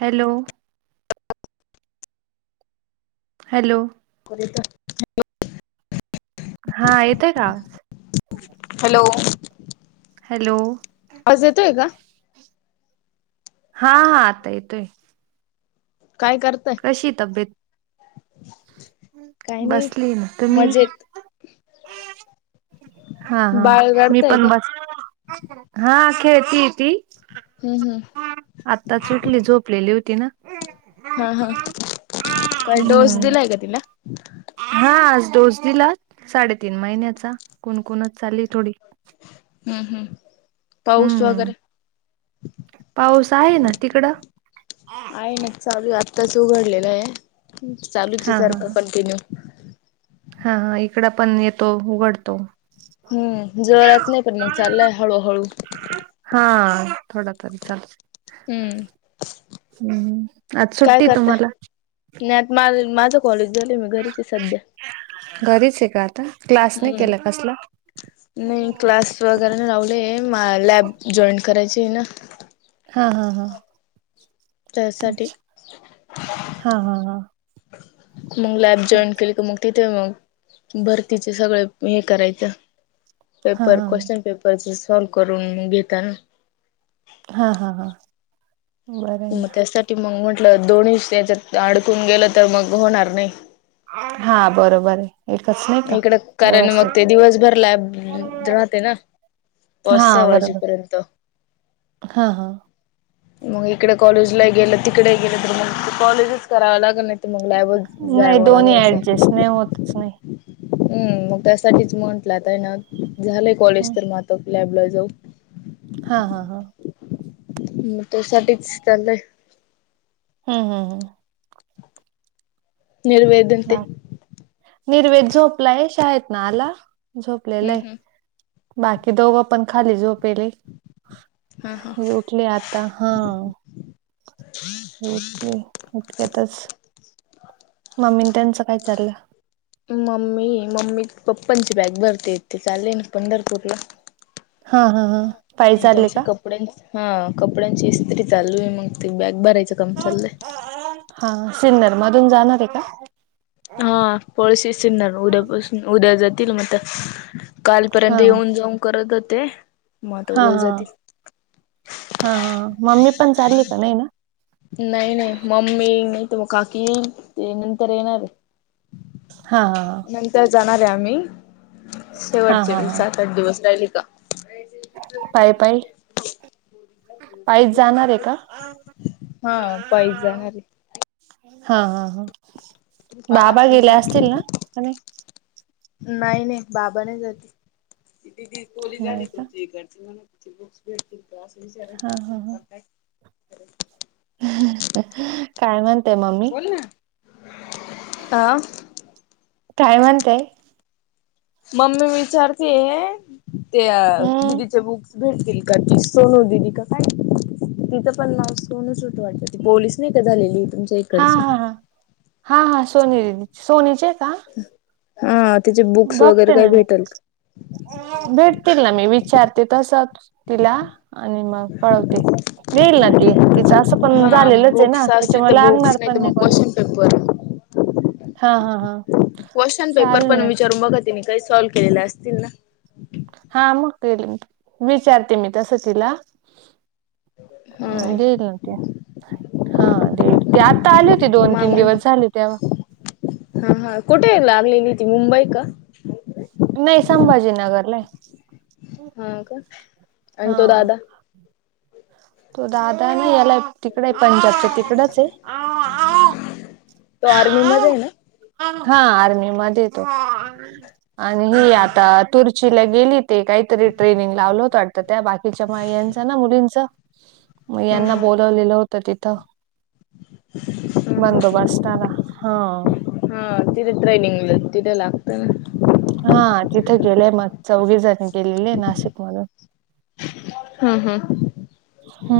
Hello, hello, [unintelligible] हा येतोय का आवाज? Hello, hello. आवाज येतोय का? हा हा आता येतोय. काय कर कशी तब्येत? काही नाही. बसली ना तुम्ही मजेत. हा हा. बाळ मी रडतय पण काय? बस, हा खेळतीये ती. हं हं. आताच ऊटली, झोपलेली होती ना. हं हं. काय डोस हम्म दिलाय का तिला? हा आज डोस दिला, साडेतीन महिन्याचा. कुणकुणच चालुये थोडी. हं हं. पाऊस हम्म वगैरे? पाऊस आहे ना तिकडं आहे ना, चालूये. आत्ताच उघडलेलं आहे नाहीतर चालूच हा हा सारखं ह कंटिन्यू. हा हा. इकड पण येतो उघडतो. हं, जोरात नाही. पण मग चाललाय हळूहळू. हां. थोडा तरी चालूचे. हम्म. हं हं, आज सुट्टी तुम्हाला? ह्यात माज अन माज कॉलेज झालये मी घरीचे सध्या. घरीच आहे का आता क्लास नाही हं. केला कसला नाही क्लास वगैरे नाही लावले. अं लॅब जॉईन करायची आहे ना. हा हां हां. त्यासाठी. अच्छा! हां हां हां. मंग लॅब जॉईन केली का मग तीथ ते मग भरतीचे सगळे हे करायचं हा पेपर क्वेशन पेपर परचे सॉल्व करून घेताना. हां हां हां. म त्यासाठी मग म्हटलं दोन्ही त्याच्यात अडकून गेलं तर मग होणार नाही. हा बरोबर आहे. एकच नाही का इकडं कारण मग ते व्यवस्थित दिवसभर लॅब राहते ना. पाच सहा वाजेपर्यंत. हां हां. मग इकडे कॉलेजला गेलं तिकडे गेलं तर मग कॉलेजच करावं लागल ना. त मग लॅबच नाही जाव दोन्ही लागले असये. ऍडजस्ट नाही होतच नाही. हम्म मग त्यासाठीच म्हंटला आता आहे ना झालंय कॉलेज तर मग आता लॅबला जाऊ. हां हां हां. मग त्यासाठीच चाललंय. हम्म हम्म हम्म. निर्वेद. बाय! निर्वेद झोपलाय शाळेतनं आला. झोपलेलं हम्म आहे हम्म बाकी दोघं पण खाली झोप पेले हा हा. हे उठले आत आता हां हे उठले इतक्यातच. मम्मी त्यांचं काय चाललं? मम्मी मम्मी पप्पांची बॅग भरते ते चालले ना पंढरपूरला. हां हां हां पायी चालले का? कपड्यांचं हां कपड्यांची इस्त्री चालू आहे मग ते बॅग भरायचं काम चाललंय. हां सिन्नर मधून जाणार आहे का? हां पळशी सिन्नर उद्यापासून उद्या जातील मग आता. कालपर्यंत येऊन जाऊन करत होते. मग आता हां उद्या हां जातील. हां हां मम्मी पण चालली का? नाही ना? नाही नाही मम्मी नाही तर मग काकी येईन ते नंतर येणार आहे. हां हां हां. नंतर जाणार आहे आम्ही हा हा शेवटचे हा सात आठ दिवस राहिले का. पायी पायी पायीच जाणार आहे का? हां पायीच जाणार आहे. हां हां हां बाबा गेले आहे. असतील ना? की नाही? नाही नाही बाबा नाही जात. दीदी कोली झाली नाही का तुमची इकडची [inaudible] हा हा हा काय म्हणताय मम्मी? अह. काय म्हणतेय? मम्मी विचारतेय त्या हम्म दिदीचे बुक्स भेटतील का ती सोनू दिदी का काय तिचं पण नाव सोनूच होतं वाटतं ती पोलीस नाही का झालेली. तुमच्या हां इकडची हां हां हां हां सोनी दिदी सोनीचे का? हां. बघते ना मी भेटतील ना, मी विचारते तसं तिला आणि मग कळवते. देईल ना ती, तिचं असं का पण हा झालेलंच आहे ना बुक्स असतील त्याच्यामुळे तर लागणार बुक्स पण तर नाही मग कोणाला. क्वेश्चन पेपर हां हां हां. क्वेस्टियन पेपर पण विचारून बघा तिने काही सॉल्व केलेले असतील ना. हां मग केली विचारते मी तसं तिला. हा देईल ना ती. हां देईल, ती आत्ता आली होती दोन, तीन दिवस झाले तेव्हा. हां हां कुठे लागलेली ती मुंबई का? नाही संभाजीनगर ला आहे. हां का? आणि हा तो दादा तो दादा ना याला तिकड आहे पंजाबच्या तिकडच हाय तो आर्मी मध्ये हाय ना हा आर्मी मध्ये हे तो आणि ह ही ह आता तुर्चीला गेली ते काहीतरी ट्रेनिंग लावलं होतं वाटतां त्या बाकीच्या मायांच ना मुलींच म हं यांना हं बोलवलेलं होत तिथं हं बंदोबस्त हा हा तिथे ट्रेनिंगला तिथे लागत ना हा तिथे गेले म चौघी जण गेलेले नाशिक मधून हू हू हो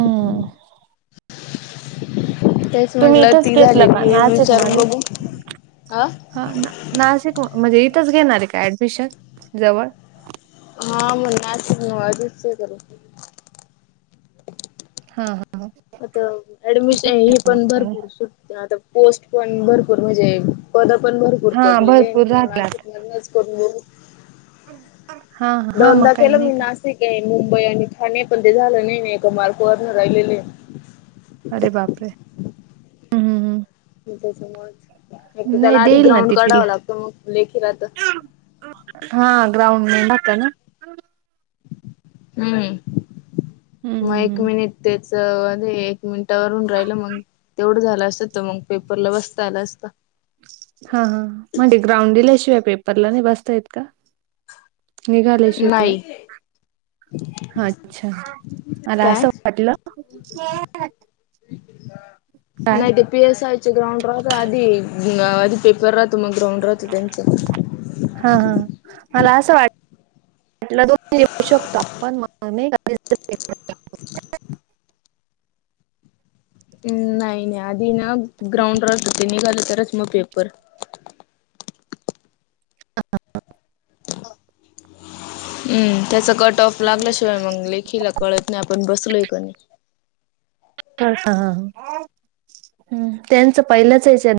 तेच तुम्ही म्हटलं इथंच ती घेतलं झालेली का हे नाशिक विचारून मध्ये? बघू हा हा ना नाशिक म्हणजे इथंच घेणार आहे का ऍडमिशन जवळ हा मला नाशिक [unintelligible] हा हा आता ऍडमिशन हे मग पण काय भरपूर सुट आता पोस्ट पण भरपूर म्हणजे पद पण भरपूर हा पडलेली भरपूर आहे राहतात. नाशिक मधूनच कुठून हा हा मग दोनदा काही केलं नाही मी का ना- शिक आहे मुंबई आणि ठाणे पण ते झालं नाही नाही एका मार्क वरण राहिलेले अरे बापरे हम्म हम्म त्याच मत एक तर नाही त्याला आधी देईल ना ग्राउंड ती काढाव तिला लागतं मग लेखी राहत हा ग्राउंड मेन राहत ना हू हम्म हम्म होय हम्म तुम्ही निघतेच अग एक मिनिटावरून राहिलं मग तेवढं झालं असत तर मग पेपरला बसता आलं असत हाहा म्हणजे ग्राउंड दिल्याशिवाय पेपरला नाही बसता येत का निघाल्याशिवाय नाही अच्छा मला काय असं वाटलं [inaudible] काय नाही ते पी एस आयचे ग्राउंड राहत आधी आधी पेपर राहतो मग ग्राउंड राहत त्यांचं हा हा हा मला असं वाट- आपला दोन येऊ शकतो आपण मग नई का [unintelligible] नाही आधी ना ग्राउंड राहत ते निघाल तरच म पेपर हू त्याचा कट ऑफ का लागल्या शिवाय मग लेखीला कळत नाही आपण बसलोय का नाही ह ह त्यांचं पहिलाच ह्याच्यात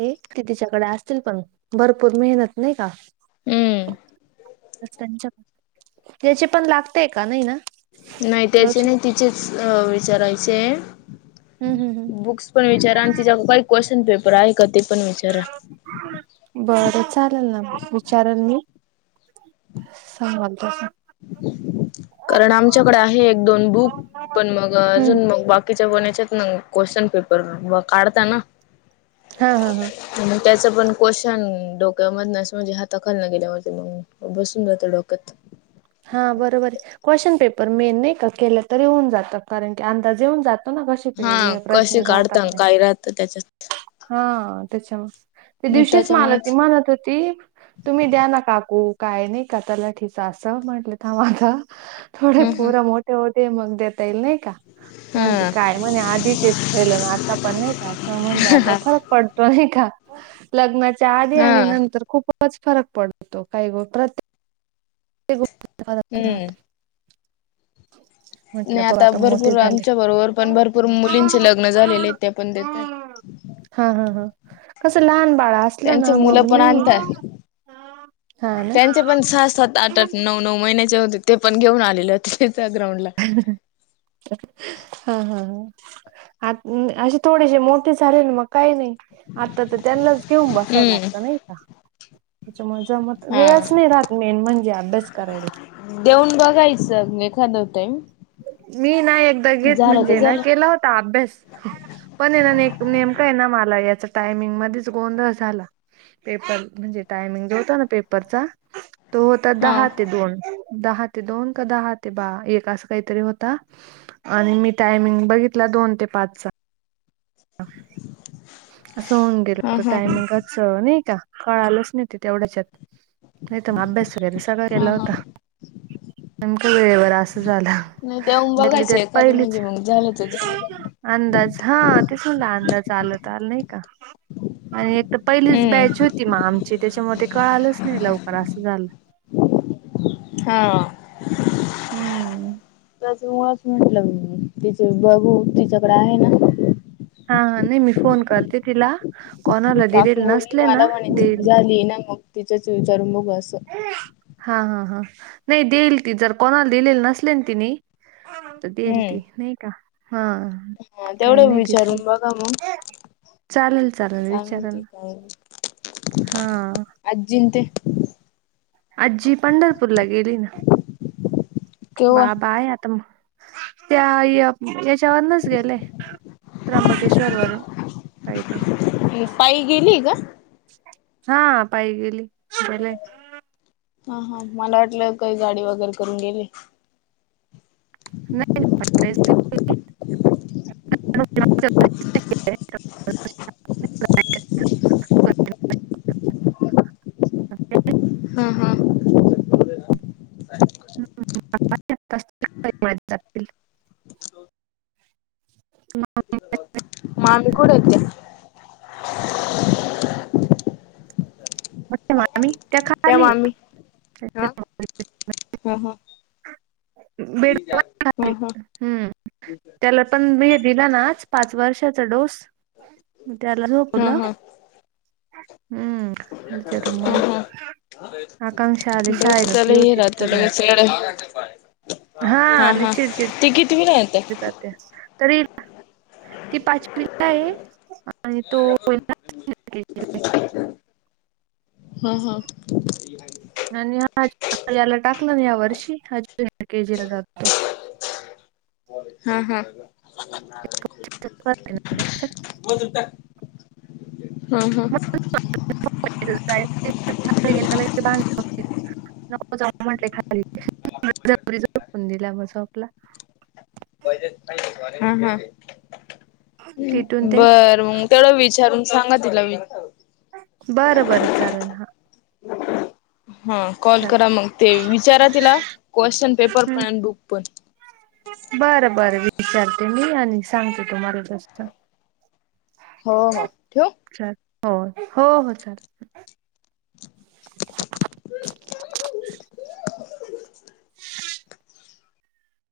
ते तिच्याकडे असतील पण भरपूर मेहनत नाही का हम्म त्याचे पण लागते का नाही ना नाही त्याचे रोशन नाही तिचेच विचारायचे हम्म हम्म हम्म बुक्स पण विचारा आणि तिच्या काही क्वेशचन पेपर आहे का ते पण विचारा बरं चालल ना विचारन मी संवाद त्याचा कारण आमच्याकडे आहे एक दोन बुक पण मग हम्म अजून मग बा कीच्या कोणाच्या मग क्वेशन पेपर काढता ना हा हा हा मग त्याच पण क्वेशन डोक्यामधन म्हणजे हाताखालन गेल्यावरती मग बसून जातं डोक्यात. हा बरोबर क्वेश्चन पेपर मेन नाही का केलं तरी होऊन जात, कारण की अंदाज येऊन जात त न कसे हा पे कशी प्रश्न राहता काढता काय? राहतं त्याच्यात हा त्याच्या मुळे त्या दिवशीच मला ती त्याच्यामुळेच म्हणत होती तुम्ही द्या ना काकू काय नाही का तलाठीच असं म्हटलं थांब आता थोडे हम् हम पोरं मोठ ते होऊ दे मग देता येईल नाही का म्हणते हा काय म्हणे आधी तेच केलं आता पण नाही का असं म्हणाले अगं फरक पड तो नाही का? लग्नाच्या आधी आणि हा नंतर खूपच फरक पडतो काही ग प्रत्ये क गोष्टीत फरक हम्म राहतो. म्हटलं नाही पाहू आता मोठे भरपूर झाले आमच्या बरोबर पण भरपूर मुलींचे लग्न झालेले आहेत, ते पण देतय [unintelligible] हा हा हा कसं लहान बाळा असलं त्यांचे ना मुलं मग पण नाही. आणतात हा ना त्यांचे पण सहा सहात आठ आठ नऊ नऊ महिन्याचे होते ते पण घेऊन आलेले होते ते त्या ग्राउंड ला. हा हा हा आ अशे थोडेसे मोठे झाले न मग काही नाही. आता तर त्यांनाच घेऊन बसावं हम्म लागत नाही का? त्याच्यामुळे जमत हा वेळच नाही राहत मेन म्हणजे अभ्यास करायला. देऊन बघायचं म्हणजे एखाद टाईम. मी ना एकदा घेत झालं तर म्हणजे ना झालं केला होता अभ्यास. पण ये ना ने नेमका आहे ना मला याचा टायमिंग मध्येच गोंधळ झाला. पेपर म्हणजे टायमिंग जो होता न पेपर चा तो होता हा दहा ते दोन दहा ते दोन का दहा ते बा एक अस. काहीतरी होता आणि मी टायमिंग बघितला दोन ते पाचचा. असं होऊन गेल हा होत हा हा टायमिंगात सरळ नाही का कळालच नाही ते तेवढ्या ह्याच्यात. नाही तर म अभ्यास वगैरे सगळं केलं हा. होतं. नेमक वेळेवर असं झालं, त्यातली त्यात पहिलीच. पहिलेच [unintelligible] अंदाज हा तेच म्हटलं अंदाज आल तर आल नाही का? आणि एक तर पहिलीच बॅच हम्म होती मग आमची त्याच्यामध्ये कळालंच नाही लवकर असं झालं. हा हम्म त्याच्यामुळेच म्हणलं मी तिचे बघू तिच्याकड आहे ना. हा हा नाही मी फोन करते तिला. कोणाला काकी दिलेले बोली नसले ना मला म्हणे ती देईल झाली ना मग तिच्याची विचारून बघू असं. हा हा हा नाही देईल ती जर कोणाला दिलेल नसले न तिनी त देईल हम्म ती नाही का? हा हा तेवढ काही नाही तिचं विचारून बघा मग चालेल चालेल काय विचारा म्हणती ना काय हा नाही. आजींन ते आजी पंढरपूरला गेली न केव्हा बाबा आहे आता म त्या या याच त्यावरूनच गेले त्र्यंबकेश्वर वरून पाई पाई. पायी गेली का? हा पायी गेली, गेले. हा हा मला वाटलं काही गाडी वगैरे करून गेली. नाही नाही पायीच गेली [unintelligible] [inaudible] गेले. अच्छा. हं- हं. [inaudible] [inaudible] मामी कुठे आहे त्या? मोठ्या मामी त्या त्याखाली [inaudible] मामी [unintelligible] ह खाली - ह. हम्म त्याला पण, मी दिलं ना पाच वर्षाचा डोस, म त्याला हा झोपवलं. हा हम्म. वरच्या रूममध्ये. [unintelligible] डोस त लई हे रात तर बाई [inaudible] हा.. लय -हा... चिडचिड ती कितवीला आहे आता? तरी. [inaudible] ती पाच कि आहे. आणि तो [unintelligible] हा.. - हा.. [inaudible] आणि हा याला टाकला ना. या वर्षी आणि हा जूनियर के जीला जातो. हम्म.. - हम्म.. [inaudible] [unintelligible] मधून टाक हम्म [inaudible] -हम्म. नको जाऊ म्हटले [inaudible] बळजबरी झोपून गेला मग झोपला. [inaudible] हम्म.. -हम्म.. तिथून ते बर. मग तेवढं विचारून सांगा. तिला बरं.. - बरं... चालेल. हा हा कॉल चालेल करा. मग ते विचारा तिला क्वेश्चन पेपर हम्म. पण आणि बुक पण. बरं.. - बरं.. विचारते मी आणि सांगते. तुम्हाला तस. [inaudible] हो... - हो... ठेऊ? हो... - हो... - हो.. चालेल. [inaudible]